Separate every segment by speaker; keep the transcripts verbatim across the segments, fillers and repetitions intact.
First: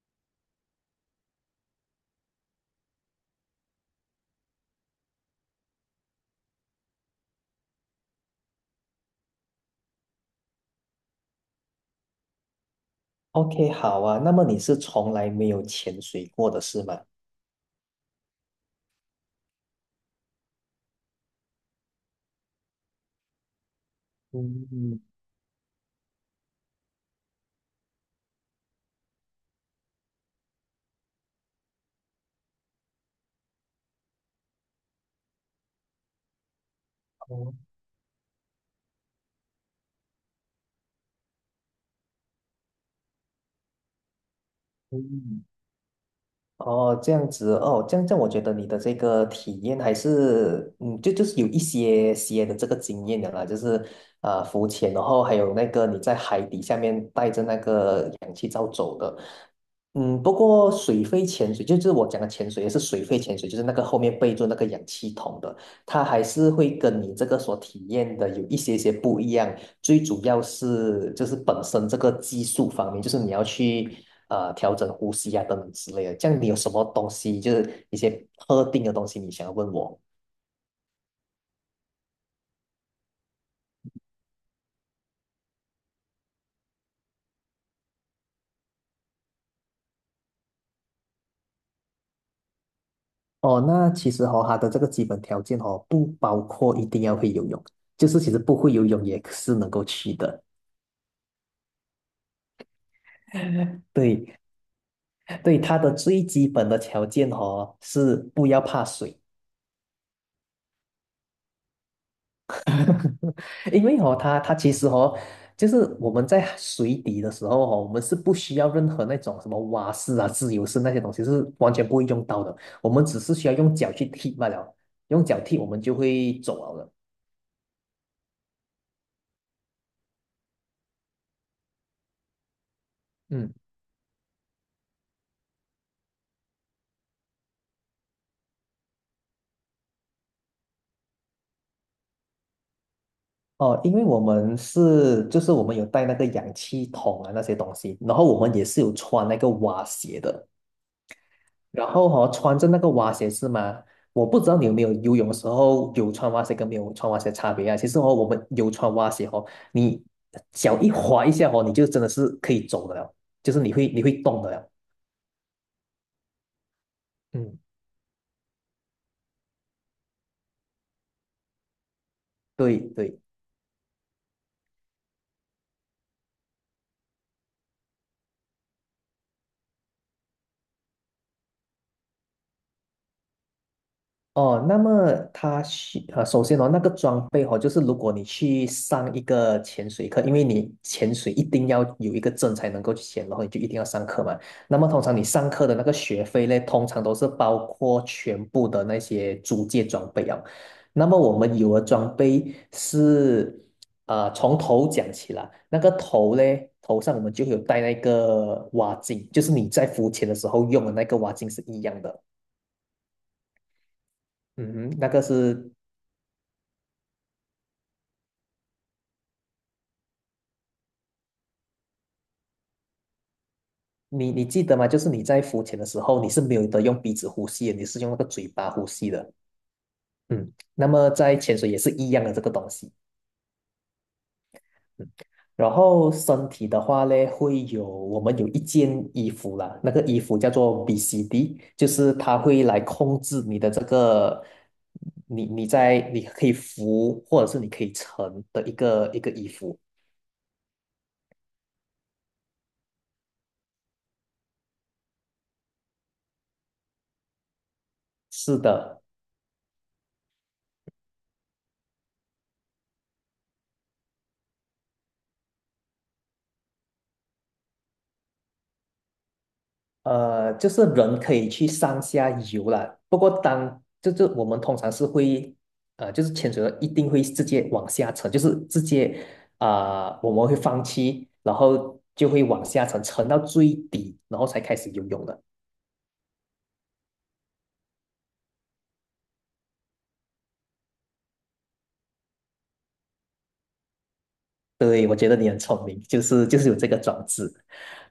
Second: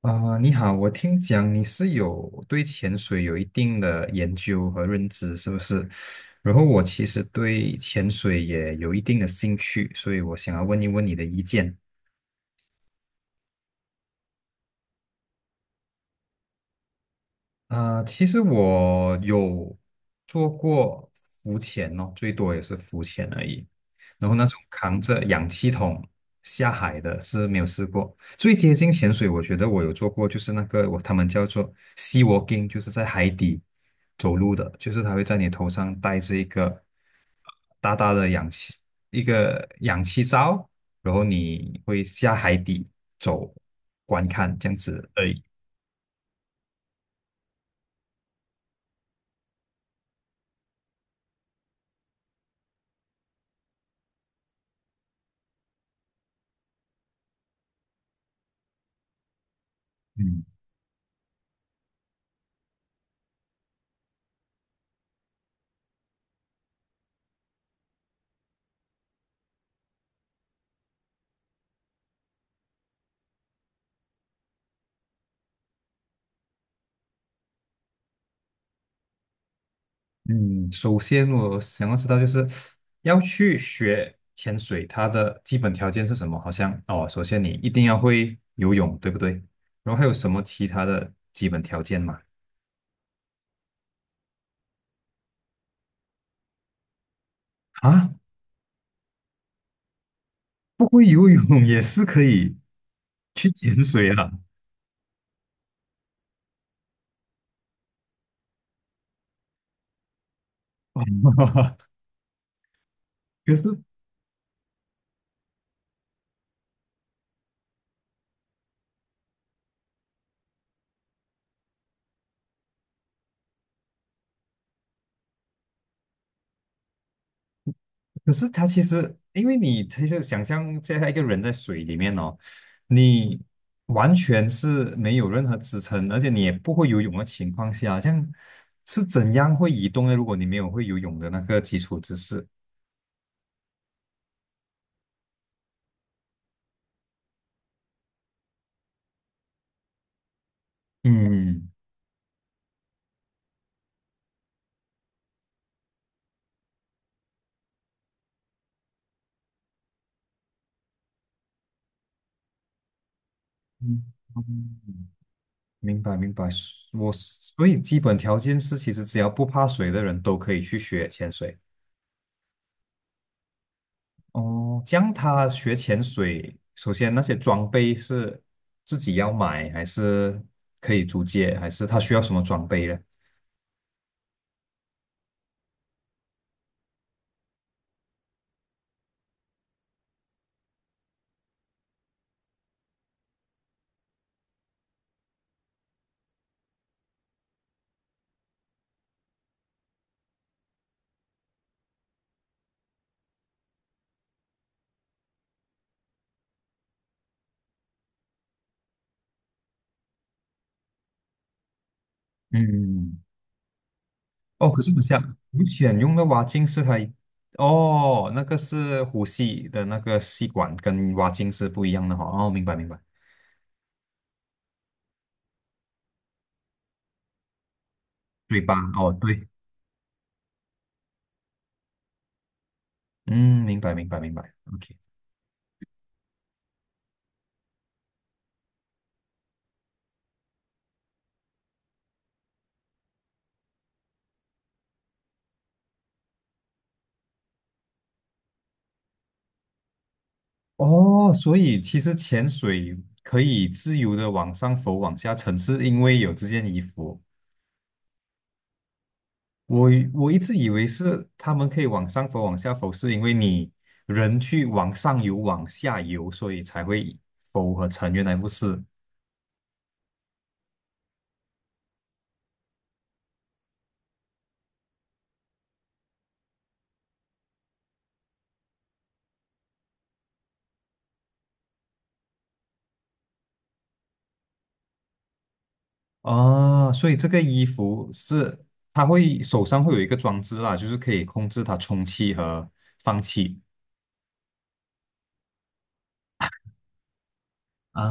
Speaker 1: 啊，你好，我听讲你是有对潜水有一定的研究和认知，是不是？然后我其实对潜水也有一定的兴趣，所以我想要问一问你的意见。
Speaker 2: OK，好啊。那么你是从来没有潜水过的是吗？
Speaker 1: 啊、其实我有做过浮潜哦，最多也是浮潜而已。然后那种扛
Speaker 2: 嗯，
Speaker 1: 着氧气筒下海的是没有试过。最接近潜水，我觉得我有做过，就是那个我他们叫做 sea walking，就是在海底走路的，就是他会在你头上戴着一个
Speaker 2: 哦，
Speaker 1: 大大的氧气一个氧气罩，然后你会下海底走观看这样子而已。
Speaker 2: 嗯，哦，这样子哦，这样这样，我觉得你的这个体验还是，嗯，就就是有一些些的这个经验的啦，就是啊、呃浮潜，然后还有那个你在海底下面带着那个氧气罩走的，嗯，不
Speaker 1: 嗯。
Speaker 2: 过水肺潜水，就是我讲的潜水，也是水肺潜水，就是那个后面背着那个氧气筒的，它还是会跟你这个所体验的有一些些不一样，最主要是就是本身这个技术方面，就是你要去呃调整呼吸啊等等之类的。这样你有什么东西，就是一些特定的东西，你想要问我？
Speaker 1: 嗯，首先我想要知道，就是要去学潜水，它的基本条件是什么？好像哦，首先你一定要会游泳，对不对？然后还有什么其他的基本条件吗？
Speaker 2: 哦，那其实哦，它的这个基本条件哦，不包括一定要会游泳，就
Speaker 1: 啊，
Speaker 2: 是其实不会游泳也是能够去的。
Speaker 1: 不会游泳也是可以去潜水啊！
Speaker 2: 对对，它的最基本的条件哦，是不要怕水。
Speaker 1: 可 是
Speaker 2: 因为哦，它它其实哦，就是我们在水底的时候哦，我们是不需要任何那种什么蛙式啊、自由式那些东西，是完全不会用到的。我们只是需要用脚去踢罢了，用脚踢我们就会走了的
Speaker 1: 可是他其实，因为你其实想象现在一个人在水里面哦，你
Speaker 2: 嗯，
Speaker 1: 完全是没有任何支撑，而且你也不会游泳的情况下，这样是怎样会移动呢？如果你没有会游泳的那个基础知识，
Speaker 2: 哦，因为我们是就是我们有带那个氧气筒啊那些东西，然后我们也是有穿那个蛙鞋的。
Speaker 1: 嗯
Speaker 2: 然后哈、穿着那个蛙鞋是吗？我不知道你有没有游泳的时候有穿蛙鞋跟没有穿蛙鞋的差别啊。其实哦，我们有穿蛙鞋哦，你脚一滑一下哦，你就真的是可以走的了，就是你会
Speaker 1: 嗯，
Speaker 2: 你会动的了。
Speaker 1: 嗯明白明白。我
Speaker 2: 嗯，
Speaker 1: 所以基本条件是，其实只要不怕水的人都可以去学潜水。
Speaker 2: 对对，
Speaker 1: 哦，这样他学潜水，首先那些装备是自己要买，还是可以租借，还是他需要什么装备呢？
Speaker 2: 哦，那么他需呃，首先哦，那个装备哦，就是如果你去上一个潜水课，因为你潜水一定要有一个证才能够去潜，然后你就一定要上课嘛。那么通常你上课的那个学费呢，通常都是包括全部的那些租借装备啊。那么我们有的装备是，呃，从头讲起来，那个头呢，头上我们就有戴那个蛙镜，就是你在浮潜的时候用的那个蛙镜是一样的。
Speaker 1: 嗯，哦，
Speaker 2: 嗯
Speaker 1: 可是
Speaker 2: 哼，
Speaker 1: 等
Speaker 2: 那
Speaker 1: 下，
Speaker 2: 个
Speaker 1: 浮
Speaker 2: 是
Speaker 1: 潜用的蛙镜是它一，哦，那个是呼吸的那个吸管，跟蛙镜是不一样的哈。哦，明白明白，
Speaker 2: 你你记得吗？就是你在浮潜的时候，你是没有得用鼻子呼吸的，你是用那个嘴
Speaker 1: 对
Speaker 2: 巴
Speaker 1: 吧？
Speaker 2: 呼吸
Speaker 1: 哦，
Speaker 2: 的。
Speaker 1: 对，
Speaker 2: 嗯，那么在潜水也是一样的这个东西。
Speaker 1: 嗯，明白明白明白。OK，
Speaker 2: 嗯，然后身体的话呢，会有我们有一件衣服啦，那个衣服叫做 B C D，就是它会来控制你的这个，你你在你可以浮或者是你可以沉的一个一个衣服。
Speaker 1: 哦，所以其实潜水可以自由的往上浮、往下沉，是因为有这件衣服。
Speaker 2: 是的，
Speaker 1: 我以我一直以为是他们可以往上浮、往下浮，是因为你人去往上游、往下游，所以才会浮和沉。原来不是
Speaker 2: 呃，就是人可以去上下游了，不过当就是我们通常是会，呃，就是潜水的一定会直接往下沉，就是直接啊、呃我们会放弃，然后就会往下沉，沉到最底，然后才开始游泳的。
Speaker 1: 啊，所以这个衣服是它会手上会有一个装置啦，就是可以控制它充气和放气
Speaker 2: 对，我觉得你很聪明，就是就是有这个装置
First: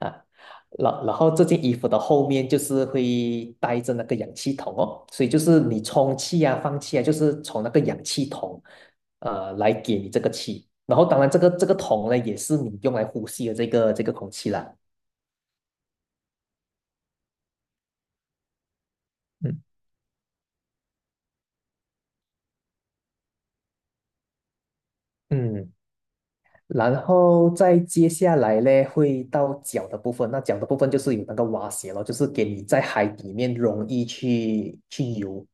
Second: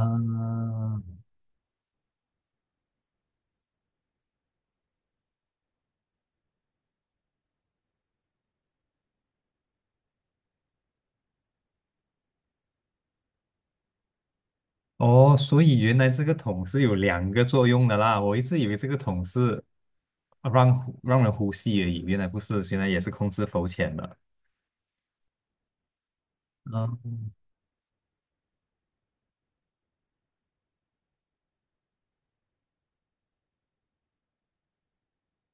Speaker 2: 啊。然然后这件衣服的后面就是会带着那个氧气筒哦，所以就是你充气啊、放气啊，就是从那个氧气筒呃来给你这个气。然后当然这个这个桶呢，也是你用来呼吸的这个这个空气啦。
Speaker 1: 哦。所以原来这个桶是有两个作用的啦，我一直以为这个桶是
Speaker 2: 嗯
Speaker 1: 让让人呼吸而已，原来不是，原来也是控制浮潜的。
Speaker 2: 嗯，然后再接下来呢，会到脚的部分。那脚的部分就是有那个蛙鞋咯，就是给你在海里面容易去去游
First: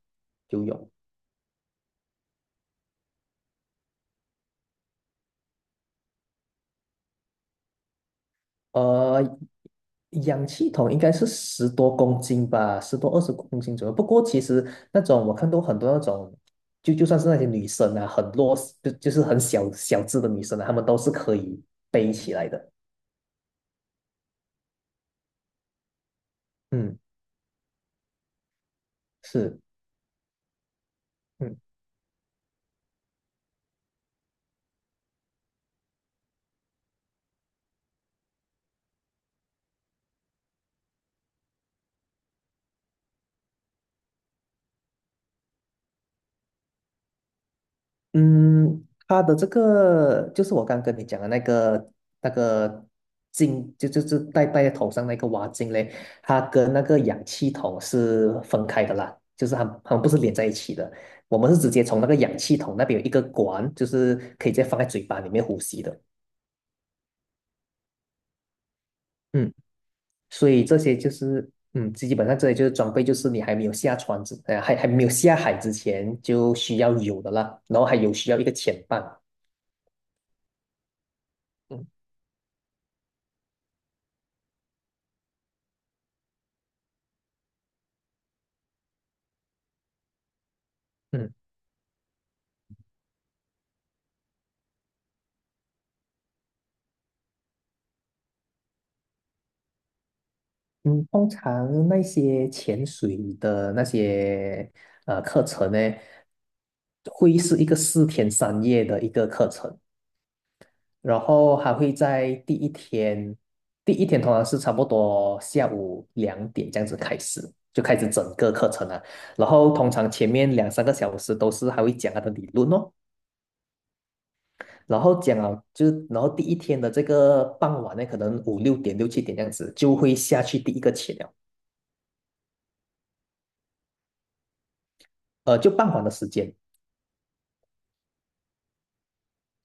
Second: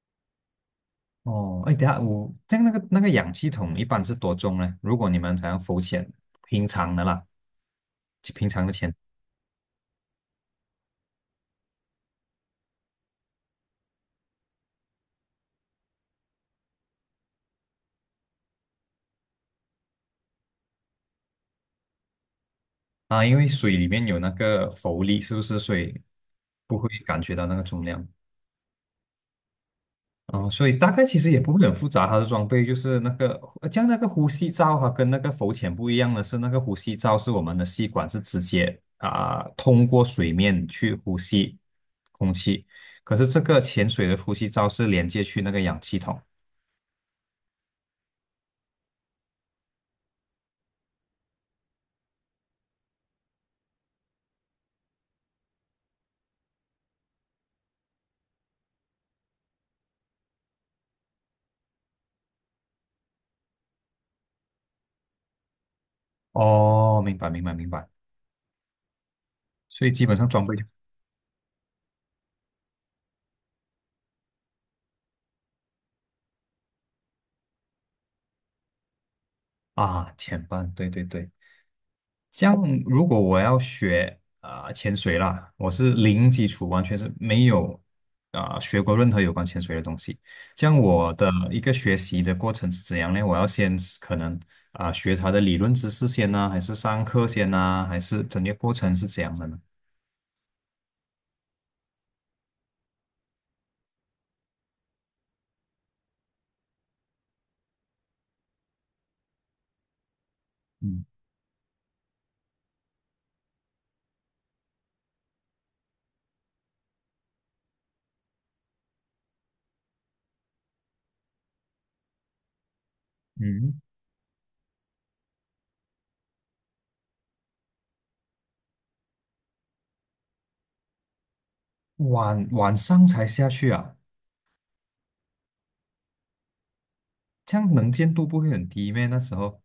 Speaker 2: 游泳。
Speaker 1: 哦，哎，等下我这样那个那个氧气筒一般是多重呢？如果你们想要浮潜，平常的啦，就平常的潜
Speaker 2: 呃，氧气筒应该是十多公斤吧，十多二十公斤左右。不过其实那种我看到很多那种，就就算是那些女生啊，很弱势，就就是很小小只的女生啊，她们都是可以背起来的。
Speaker 1: 啊，因为水里面有那个浮力，是不是？所以不会
Speaker 2: 嗯，
Speaker 1: 感觉到那个重量。
Speaker 2: 是，
Speaker 1: 哦，所以大概其实也不
Speaker 2: 嗯。
Speaker 1: 会很复杂，它的装备就是那个，呃像那个呼吸罩哈，跟那个浮潜不一样的是，那个呼吸罩是我们的吸管是直接啊、通过水面去呼吸空气，可是这个潜水的呼吸罩是连接去那个氧气筒。
Speaker 2: 嗯，它的这个就是我刚跟你讲的那个那个镜，就就是戴戴在头上那个蛙镜嘞，它跟那个氧气筒是分开的啦，就是它它们不是连在一起的。我们是直接从那个氧气筒那边有一个管，就是可以直接放在嘴巴里面呼吸的。
Speaker 1: 哦，明白，明白，明白。
Speaker 2: 嗯，
Speaker 1: 所以基本上装
Speaker 2: 所
Speaker 1: 备
Speaker 2: 以
Speaker 1: 就
Speaker 2: 这些就是嗯，基本上这些就是装备，就是你还没有下船之，呃，还还没有下海之前就需要有的啦，然后还有需要一个潜伴。
Speaker 1: 啊，前半，对对对。
Speaker 2: 嗯。
Speaker 1: 像如果我要学啊、潜水啦，我是零基础，完全是没有啊、学过任何有关潜水的东西。像我的
Speaker 2: 嗯
Speaker 1: 一个学习的过程是怎样呢？我要先是可能啊、学它的理论知识先呢、还是上课先呢、还是整个过程是怎样的呢？
Speaker 2: 嗯，通常那些潜水的那些呃课程呢，会是一个四天三夜的一个课程，
Speaker 1: 嗯
Speaker 2: 然后还会在第一天，第一天通常是差不多下午两点这样子开始，就开始整个课程了。然后通常前面两三个小时都是还会讲他的理论哦，
Speaker 1: 嗯，
Speaker 2: 然后讲了就是然后第一天的这个傍晚呢，可能五六点六七点这样子就会下去第一个潜了，
Speaker 1: 晚晚上才下去啊，
Speaker 2: 呃，就傍晚的时间。
Speaker 1: 这样能见度不会很低咩？那时候，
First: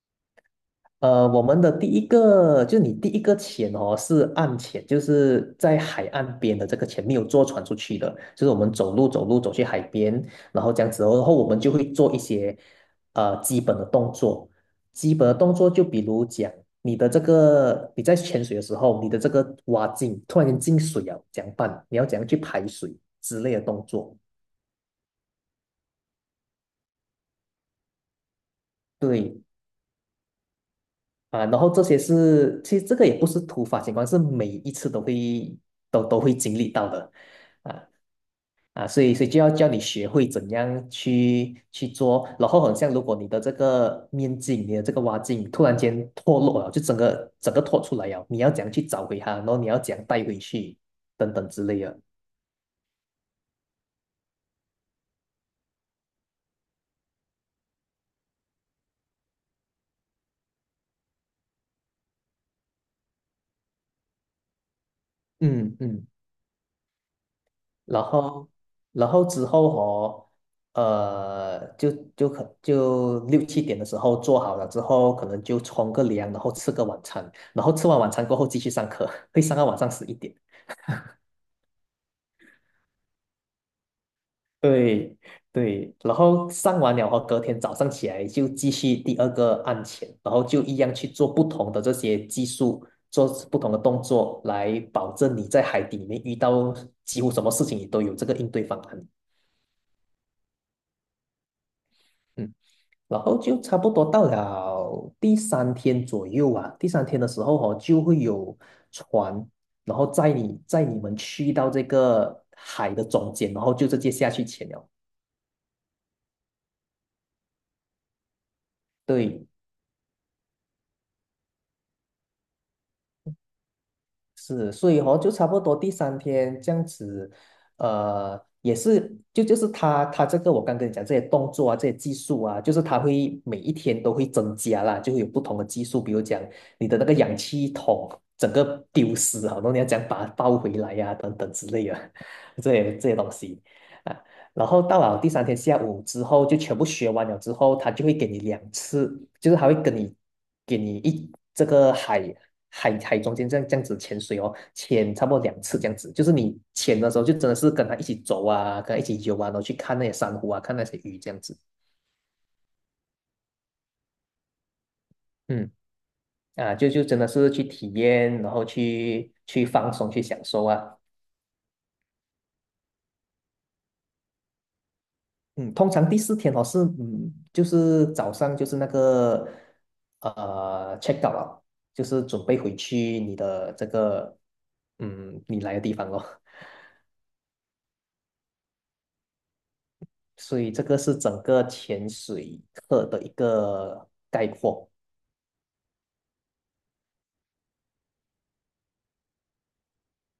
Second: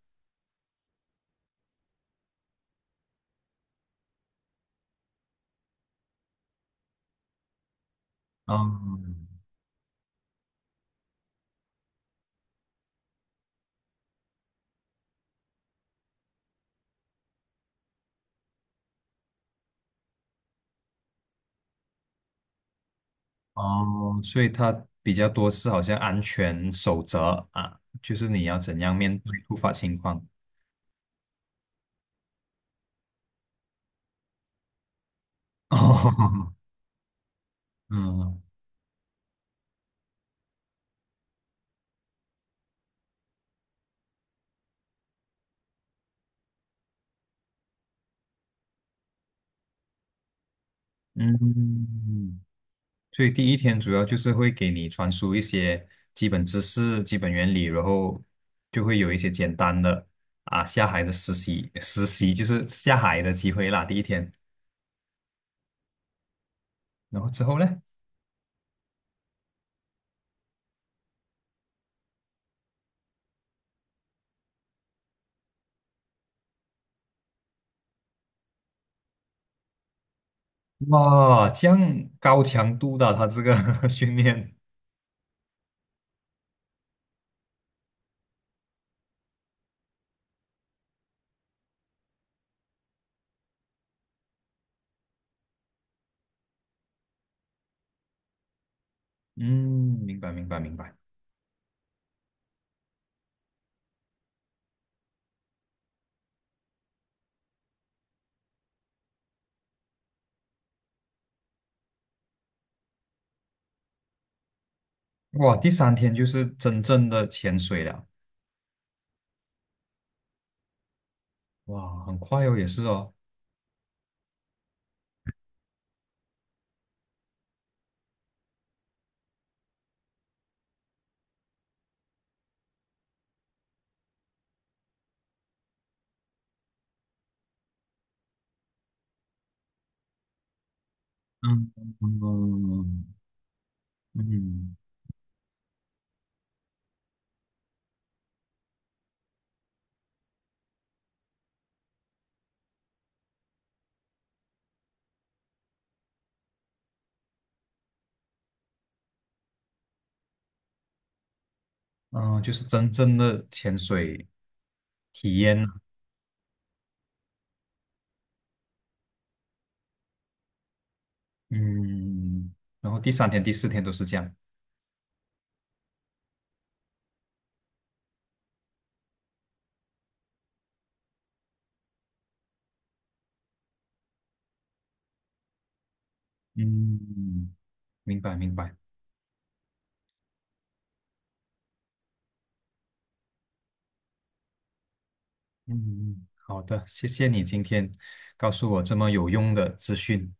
Speaker 2: 呃，我们的第一个，就是你第一个潜哦，是岸潜，就是在海岸边的这个潜，没有坐船出去的，就是我们走路走
Speaker 1: 嗯。
Speaker 2: 路走去海边，然后这样子哦，然后我们就会做一些呃基本的动作，基本的动作就比如讲你的这个你在潜水的时候，你的这个蛙镜突然间进水啊，怎样办？你要怎样去排水之类的动作？
Speaker 1: 哦，所以它比较多是好像安全守则啊，就是你要怎样面对
Speaker 2: 对，
Speaker 1: 突发情况。
Speaker 2: 啊，然后这些是，其实这个也不是突发情况，是每一次都会 都都会
Speaker 1: 哦，
Speaker 2: 经历到的，啊
Speaker 1: 嗯
Speaker 2: 啊，所以所以就要叫你学会怎样去去做，然后很像如果你的这个面镜，你的这个挖镜突然间脱落了，就整个整个脱出来了，你要怎样去找回它，然后你要怎样带回去，等等之类的。
Speaker 1: 嗯，所以第一天主要就是会给你传输一些基本知识、基本原理，然后就会有一些简单的啊下海的实习，实习就是下海的机会啦。第一天，
Speaker 2: 嗯嗯。
Speaker 1: 然后之后呢？
Speaker 2: 然后，然后之后哦，呃，就就可就六七点的时候做好了之后，可能就冲个凉，然后吃个晚餐，然后吃完晚餐过后继续上课，会上到晚上十一点。
Speaker 1: 哇，这样高强度的他这个 训练，
Speaker 2: 对对，然后上完了后，隔天早上起来就继续第二个案前，然后就一样去做不同的这些技术，做不同的动作，来保证你在海底里面遇到几乎什么事情，你都有这个应对方案。
Speaker 1: 嗯，明白明白明白。
Speaker 2: 嗯然后就差不多到了第三天左右啊，第三天的时候哦，就会有船，然后载你载你们去到这个海的中间，然后就直接下去潜了。
Speaker 1: 哇，第三天就是真正的潜水了，
Speaker 2: 对，
Speaker 1: 哇，很快哦，也是哦，
Speaker 2: 是，所以哦，就差不多第三天这样子，呃，也是就就是他他这个我刚跟你讲这些动作啊，这些技术啊，就是他会每一天都会增加啦，就会有不同的技术，比如讲你的那个氧气筒整个丢失啊，好多你要讲把它抱回来呀、等等之
Speaker 1: 嗯
Speaker 2: 类的 这些
Speaker 1: 嗯
Speaker 2: 这些东西。啊然
Speaker 1: 嗯，
Speaker 2: 后到了第三天下午之后，就全部学完了之后，他就会给你两次，就是他会跟你给你一这个海海海中间这样这样子潜水哦，潜差不多两次这样子，就是你潜的时候就真的是跟他一起走啊，跟他一起游啊，然后去看那些珊瑚啊，看那些鱼这样子，
Speaker 1: 嗯，就是真正的潜水体验
Speaker 2: 嗯
Speaker 1: 啊
Speaker 2: 啊，就就真的是去体验，然后去去放松，去享受啊。
Speaker 1: 嗯，然后第三天、第四天都是这样，
Speaker 2: 嗯，通常第四天哦是嗯，就是早上就是那个呃 check out 了，就是准备回去你的这个嗯你来的地方咯。
Speaker 1: 嗯，明白明白，
Speaker 2: 所以这个是整个潜水课的一个概括。
Speaker 1: 嗯，好的，谢谢你今天告诉我这么有用的资讯，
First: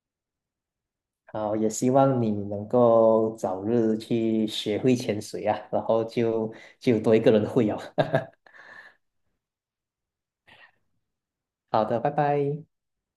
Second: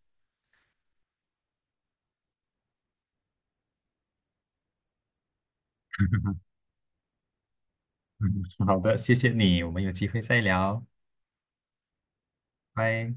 Speaker 2: 好，也希望你能够早日去学会潜水啊，然后 就就多一个人会啊。
Speaker 1: 嗯 好的，谢谢你，我们有机会再聊，
Speaker 2: 好的，拜拜。
Speaker 1: 拜。